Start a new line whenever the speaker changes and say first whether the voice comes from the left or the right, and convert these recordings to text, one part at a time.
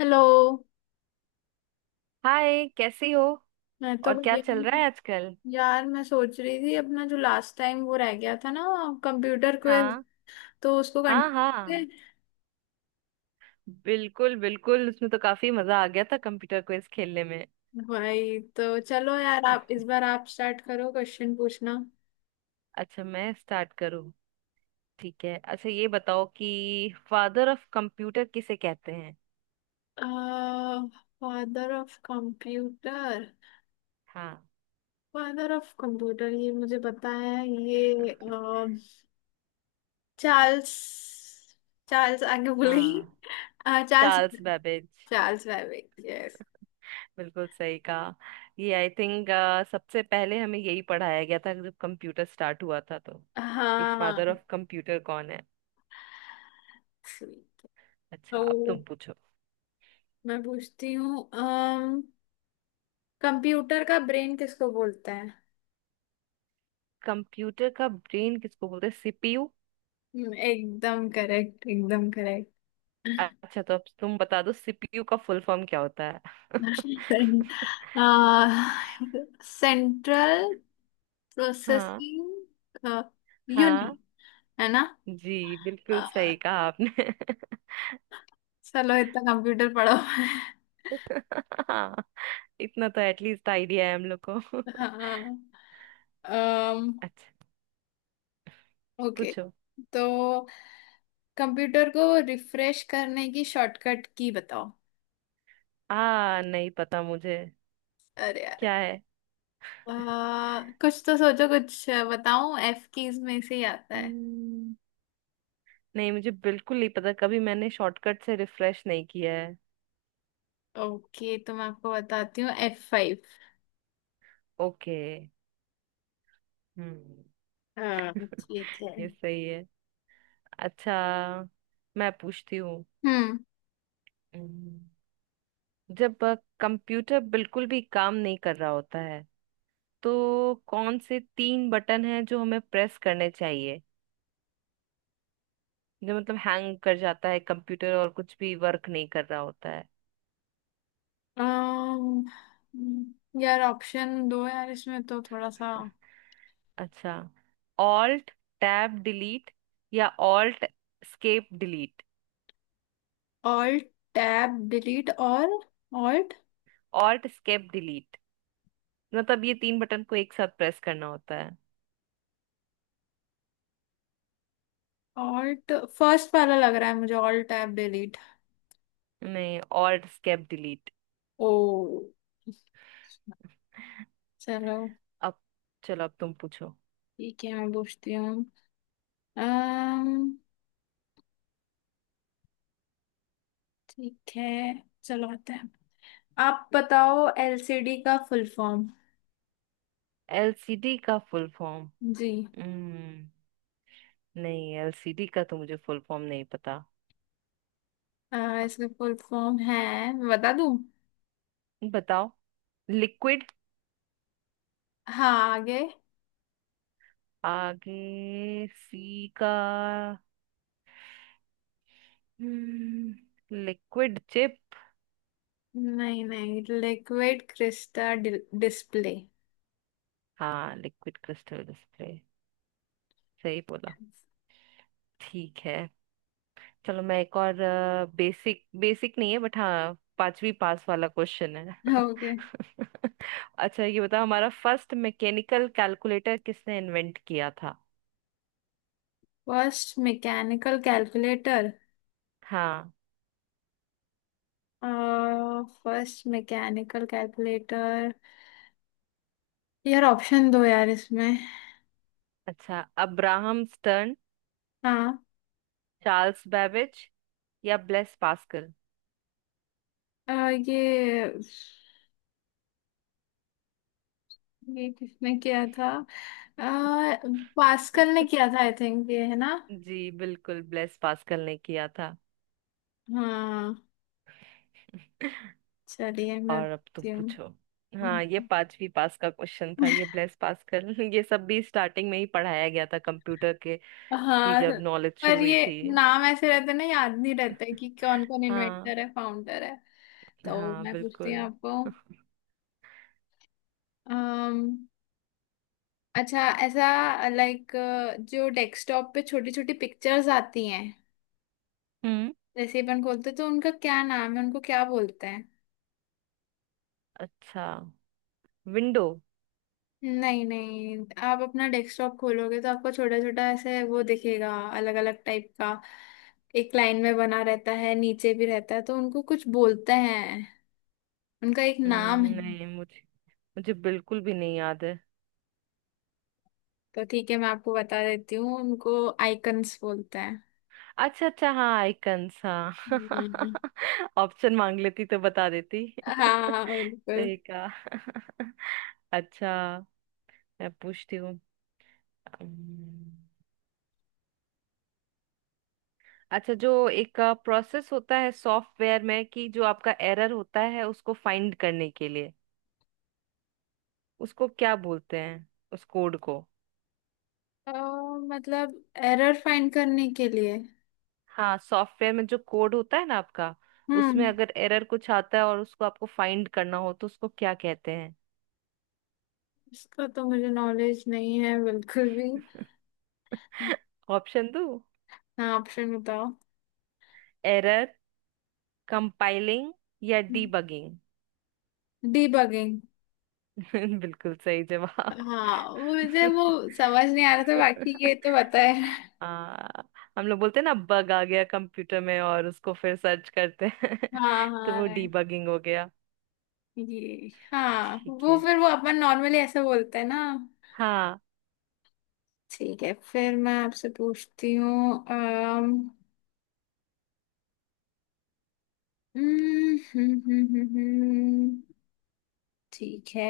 left: Hello.
right: Hi, कैसी हो।
left: मैं तो
right: और क्या
left: बढ़िया
right: चल रहा
left: हूँ।
right: है आजकल।
left: यार, मैं सोच रही थी अपना जो लास्ट टाइम वो रह गया था ना, कंप्यूटर क्विज,
right: हाँ।
left: तो उसको
right: हाँ
left: कंटिन्यू
right: हाँ बिल्कुल बिल्कुल, उसमें तो काफी मजा आ गया था कंप्यूटर क्विज खेलने में।
left: करें। भाई, तो चलो यार, आप इस बार आप स्टार्ट करो क्वेश्चन पूछना।
right: अच्छा, मैं स्टार्ट करूँ। ठीक है, अच्छा ये बताओ कि फादर ऑफ कंप्यूटर किसे कहते हैं।
left: Father of computer?
right: हाँ।
left: फादर ऑफ कंप्यूटर, ये मुझे पता है ये। चार्ल्स। चार्ल्स, आगे भूल गई।
right: हाँ।
left: Charles.
right: Charles Babbage.
left: Charles Babbage, yes.
right: बिल्कुल सही कहा। ये आई थिंक, सबसे पहले हमें यही पढ़ाया गया था जब कंप्यूटर स्टार्ट हुआ था तो, कि
left: हाँ।
right: फादर ऑफ कंप्यूटर कौन है। अच्छा अब तुम
left: तो
right: पूछो।
left: मैं पूछती हूँ, अम कंप्यूटर का ब्रेन किसको बोलते हैं?
right: कंप्यूटर का ब्रेन किसको बोलते हैं। सीपीयू।
left: एकदम करेक्ट, एकदम करेक्ट।
right: अच्छा तो अब तुम बता दो सीपीयू का फुल फॉर्म क्या होता है।
left: सेंट्रल
right: हाँ
left: प्रोसेसिंग
right: हाँ
left: यूनिट, है ना?
right: जी
left: अ,
right: बिल्कुल सही कहा आपने।
left: चलो, इतना कंप्यूटर पढ़ो।
right: हाँ, इतना तो एटलीस्ट आइडिया है हम लोग को।
left: हाँ।
right: अच्छा,
left: ओके,
right: पूछो।
left: तो कंप्यूटर को रिफ्रेश करने की शॉर्टकट की बताओ।
right: आ, नहीं पता मुझे।
left: अरे यार!
right: क्या है।
left: कुछ तो सोचो, कुछ बताऊं, एफ कीज में से ही आता है।
right: हम्म, नहीं, मुझे बिल्कुल नहीं पता, कभी मैंने शॉर्टकट से रिफ्रेश नहीं किया है।
left: ओके, तो मैं आपको बताती हूँ, एफ फाइव।
right: ओके। हम्म।
left: हाँ, ठीक है।
right: ये सही है। अच्छा, मैं पूछती हूँ।
left: हम्म।
right: हम्म, जब कंप्यूटर बिल्कुल भी काम नहीं कर रहा होता है, तो कौन से तीन बटन हैं जो हमें प्रेस करने चाहिए। जो मतलब हैंग कर जाता है कंप्यूटर और कुछ भी वर्क नहीं कर रहा होता है।
left: यार ऑप्शन दो यार, इसमें तो थोड़ा सा।
right: अच्छा, ऑल्ट टैब डिलीट या alt escape delete.
left: Alt tab delete और ऑल्ट।
right: ऑल्ट स्केप डिलीट, मतलब ये तीन बटन को एक साथ प्रेस करना होता है।
left: ऑल्ट फर्स्ट वाला लग रहा है मुझे, ऑल्ट टैब डिलीट।
right: नहीं, ऑल्ट स्केप डिलीट।
left: ओ, चलो।
right: अब चलो अब तुम पूछो।
left: ठीक है, मैं पूछती हूँ। अम्म, ठीक है, चलो आते हैं। आप बताओ एलसीडी का फुल फॉर्म।
right: एलसीडी का फुल फॉर्म।
left: जी।
right: हम्म। नहीं, एलसीडी का तो मुझे फुल फॉर्म नहीं पता।
left: इसका फुल फॉर्म है, मैं बता दूं।
right: बताओ। लिक्विड।
left: हाँ, आगे।
right: आगे सी का, लिक्विड चिप।
left: नहीं नहीं, लिक्विड क्रिस्टल डिस्प्ले।
right: हाँ, लिक्विड क्रिस्टल डिस्प्ले। सही बोला। ठीक है, चलो मैं एक और, बेसिक बेसिक नहीं है बट हाँ पांचवी पास वाला क्वेश्चन है।
left: ओके।
right: अच्छा, ये बताओ हमारा फर्स्ट मैकेनिकल कैलकुलेटर किसने इन्वेंट किया था।
left: First mechanical calculator?
right: हाँ।
left: फर्स्ट मैकेनिकल कैलकुलेटर, यार ऑप्शन दो यार इसमें।
right: अच्छा, अब्राहम स्टर्न,
left: हाँ।
right: चार्ल्स बेबेज या ब्लेस पास्कल।
left: अ, ये ये किसने किया था? आ, पास्कल ने किया था आई थिंक, ये है ना?
right: जी बिल्कुल, ब्लेस पास्कल ने किया था।
left: हाँ, चलिए मैं
right: और अब तुम
left: पूछती हूँ।
right: पूछो। हाँ, ये पांचवी पास का क्वेश्चन था ये, ब्लेस पास्कल। ये सब भी स्टार्टिंग में ही पढ़ाया गया था कंप्यूटर के, की
left: हाँ,
right: जब नॉलेज शुरू
left: पर
right: हुई
left: ये
right: थी।
left: नाम ऐसे रहते हैं ना, याद नहीं रहता है कि कौन कौन
right: हाँ।
left: इन्वेंटर है, फाउंडर है। तो
right: हाँ
left: मैं पूछती हूँ
right: बिल्कुल।
left: आपको। अम्म अच्छा, ऐसा लाइक, जो डेस्कटॉप पे छोटी छोटी पिक्चर्स आती हैं,
right: हम्म।
left: जैसे अपन खोलते हैं, तो उनका क्या नाम है, उनको क्या बोलते हैं?
right: अच्छा, विंडो।
left: नहीं नहीं, आप अपना डेस्कटॉप खोलोगे तो आपको छोटा छोटा ऐसे वो दिखेगा, अलग अलग टाइप का, एक लाइन में बना रहता है, नीचे भी रहता है, तो उनको कुछ बोलते हैं, उनका एक नाम है।
right: नहीं, मुझे मुझे बिल्कुल भी नहीं याद है।
left: तो ठीक है, मैं आपको बता देती हूँ, उनको आइकन्स बोलते हैं।
right: अच्छा अच्छा, हाँ आइकन्स, हाँ।
left: हम्म।
right: ऑप्शन मांग लेती तो बता देती।
left: हाँ, बिल्कुल।
right: सही कहा। अच्छा, मैं पूछती हूँ। अम्म, अच्छा, जो एक प्रोसेस होता है सॉफ्टवेयर में कि जो आपका एरर होता है उसको फाइंड करने के लिए, उसको क्या बोलते हैं, उस कोड को।
left: तो मतलब एरर फाइंड करने के लिए?
right: हाँ, सॉफ्टवेयर में जो कोड होता है ना आपका,
left: हम्म।
right: उसमें अगर एरर कुछ आता है और उसको आपको फाइंड करना हो तो उसको क्या कहते हैं।
left: इसका तो मुझे नॉलेज नहीं है, बिल्कुल भी।
right: ऑप्शन दो।
left: हाँ, ऑप्शन बताओ।
right: एरर कंपाइलिंग या डीबगिंग।
left: डीबगिंग।
right: बिल्कुल सही जवाब।
left: हाँ, वो मुझे वो समझ नहीं आ रहा था, बाकी ये तो पता है।
right: हाँ, हम लोग बोलते हैं ना बग आ गया कंप्यूटर में और उसको फिर सर्च करते हैं।
left: हाँ
right: तो
left: हाँ,
right: वो
left: right.
right: डीबगिंग हो गया।
left: ये, हाँ,
right: ठीक
left: वो
right: है।
left: फिर वो अपन नॉर्मली ऐसे बोलते हैं ना।
right: हाँ।
left: ठीक है, फिर मैं आपसे पूछती हूँ। हम्म। ठीक है।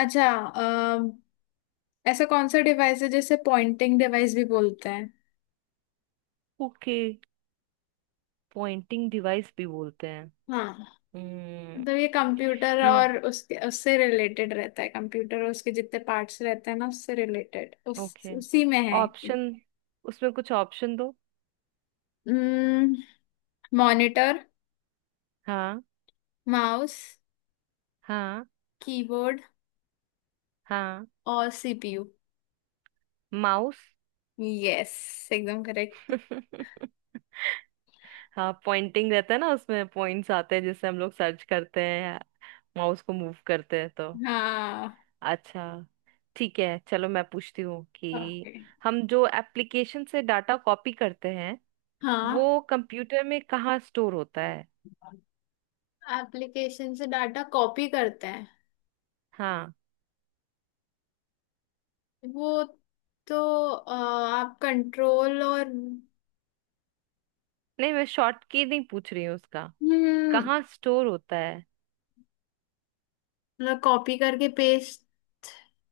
left: अच्छा, ऐसा कौन सा डिवाइस है जिसे पॉइंटिंग डिवाइस भी बोलते हैं?
right: ओके। पॉइंटिंग डिवाइस भी बोलते हैं।
left: हाँ,
right: हम्म।
left: मतलब ये कंप्यूटर
right: हम्म,
left: और उसके उससे रिलेटेड रहता है, कंप्यूटर और उसके जितने पार्ट्स रहते हैं ना, उससे रिलेटेड, उस
right: ओके।
left: उसी में है।
right: ऑप्शन, उसमें कुछ ऑप्शन दो।
left: मॉनिटर,
right: हाँ।
left: माउस,
right: हाँ।
left: कीबोर्ड
right: हाँ।
left: और सीपीयू?
right: माउस।
left: यस, एकदम करेक्ट।
right: हाँ, पॉइंटिंग रहता है ना उसमें, पॉइंट्स आते हैं जिससे हम लोग सर्च करते हैं, माउस को मूव करते हैं तो।
left: हाँ।
right: अच्छा, ठीक है चलो मैं पूछती हूँ कि
left: ओके।
right: हम जो एप्लीकेशन से डाटा कॉपी करते हैं,
left: हाँ,
right: वो कंप्यूटर में कहाँ स्टोर होता है।
left: एप्लीकेशन से डाटा कॉपी करते हैं
right: हाँ।
left: वो तो, आप कंट्रोल और...
right: नहीं, मैं शॉर्ट की नहीं पूछ रही हूँ उसका,
left: हम्म।
right: कहाँ स्टोर होता है।
left: मतलब कॉपी करके पेस्ट?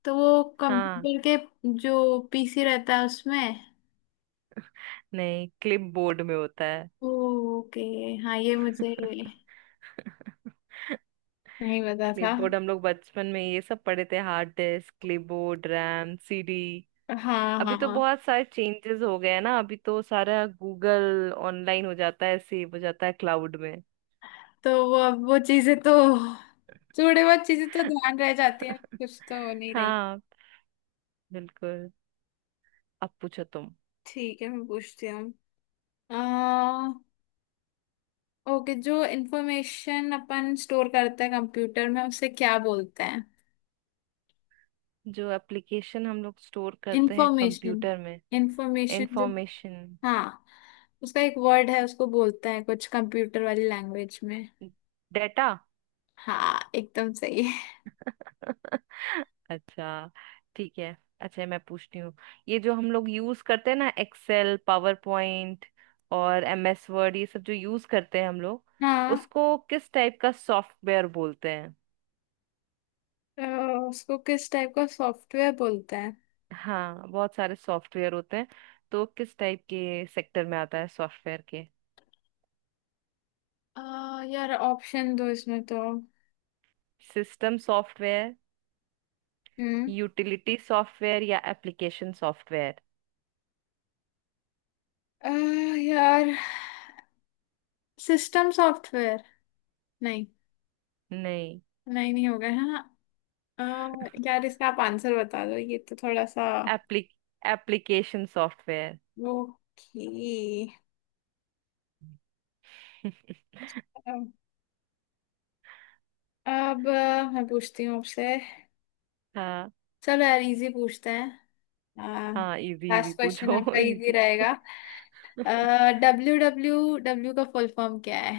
left: तो वो
right: हाँ।
left: कंप्यूटर के जो पीसी रहता है उसमें।
right: नहीं, क्लिपबोर्ड में होता है।
left: ओके। हाँ, ये मुझे नहीं पता था।
right: क्लिपबोर्ड, हम लोग बचपन में ये सब पढ़े थे, hard disk, clipboard, RAM, CD.
left: हाँ
right: अभी तो
left: हाँ,
right: बहुत सारे चेंजेस हो गए हैं ना, अभी तो सारा गूगल ऑनलाइन हो जाता है, सेव हो जाता है क्लाउड में।
left: तो वो अब वो चीजें तो, थोड़े बहुत चीजें तो ध्यान रह जाती है, कुछ तो हो नहीं रही।
right: हाँ बिल्कुल। अब पूछो तुम।
left: ठीक है, मैं पूछती हूँ। अह ओके, जो इंफॉर्मेशन अपन स्टोर करते हैं कंप्यूटर में उसे क्या बोलते हैं?
right: जो एप्लीकेशन हम लोग स्टोर करते हैं
left: इंफॉर्मेशन,
right: कंप्यूटर में,
left: इंफॉर्मेशन जो,
right: इंफॉर्मेशन।
left: हाँ, उसका एक वर्ड है, उसको बोलते हैं कुछ कंप्यूटर वाली लैंग्वेज में।
right: डेटा।
left: हाँ, एकदम सही है।
right: अच्छा, ठीक है। अच्छा, मैं पूछती हूँ, ये जो हम लोग यूज करते हैं ना एक्सेल, पावर पॉइंट और एम एस वर्ड, ये सब जो यूज करते हैं हम लोग,
left: हाँ।
right: उसको किस टाइप का सॉफ्टवेयर बोलते हैं।
left: अ, उसको किस टाइप का सॉफ्टवेयर बोलते हैं?
right: हाँ, बहुत सारे सॉफ्टवेयर होते हैं, तो किस टाइप के सेक्टर में आता है सॉफ्टवेयर के।
left: अ, यार, ऑप्शन दो इसमें तो।
right: सिस्टम सॉफ्टवेयर,
left: हम्म।
right: यूटिलिटी सॉफ्टवेयर या एप्लीकेशन सॉफ्टवेयर।
left: अ, यार, सिस्टम सॉफ्टवेयर? नहीं,
right: नहीं,
left: नहीं नहीं, हो गए, हाँ। अ, यार, इसका आप आंसर बता दो, ये तो थोड़ा सा।
right: एप्ली एप्लीकेशन सॉफ्टवेयर।
left: ओके। अब मैं पूछती हूँ आपसे।
right: हाँ,
left: चलो यार, इजी पूछते हैं,
right: हाँ इजी इजी
left: लास्ट क्वेश्चन
right: पूछो।
left: आपका इजी
right: इजी।
left: रहेगा। डब्ल्यू डब्ल्यू डब्ल्यू का फुल फॉर्म क्या है?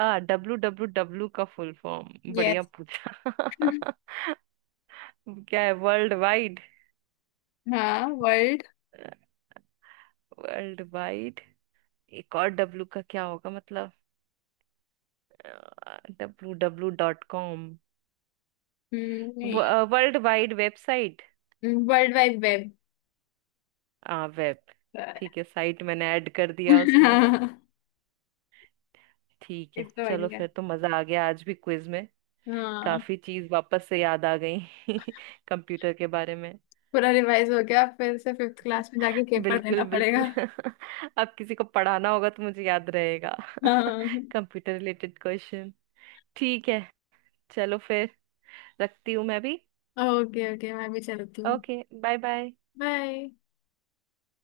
right: आ, डब्लू डब्लू डब्लू का फुल फॉर्म, बढ़िया
left: यस।
right: पूछा। क्या है, वर्ल्ड वाइड।
left: हाँ, वर्ल्ड।
right: वर्ल्ड वाइड, एक और डब्लू का क्या होगा मतलब, डब्लू डब्लू डॉट कॉम।
left: नहीं,
right: world wide website.
left: World wide web.
right: आ, वेब। ठीक है, साइट मैंने ऐड कर दिया उसमें।
left: हाँ।
right: ठीक है,
left: इतना
right: चलो
left: बढ़िया,
right: फिर तो मजा आ गया आज भी क्विज में।
left: हाँ,
right: काफी चीज वापस से याद आ गई। कंप्यूटर के बारे में।
left: पूरा रिवाइज हो गया, फिर से फिफ्थ क्लास में जाके पेपर देना
right: बिल्कुल बिल्कुल।
left: पड़ेगा।
right: अब किसी को पढ़ाना होगा तो मुझे याद रहेगा।
left: हाँ।
right: Computer related question. ठीक है, चलो फिर, रखती हूँ मैं भी।
left: ओके, ओके, मैं भी चलती हूँ।
right: Okay, bye bye.
left: बाय।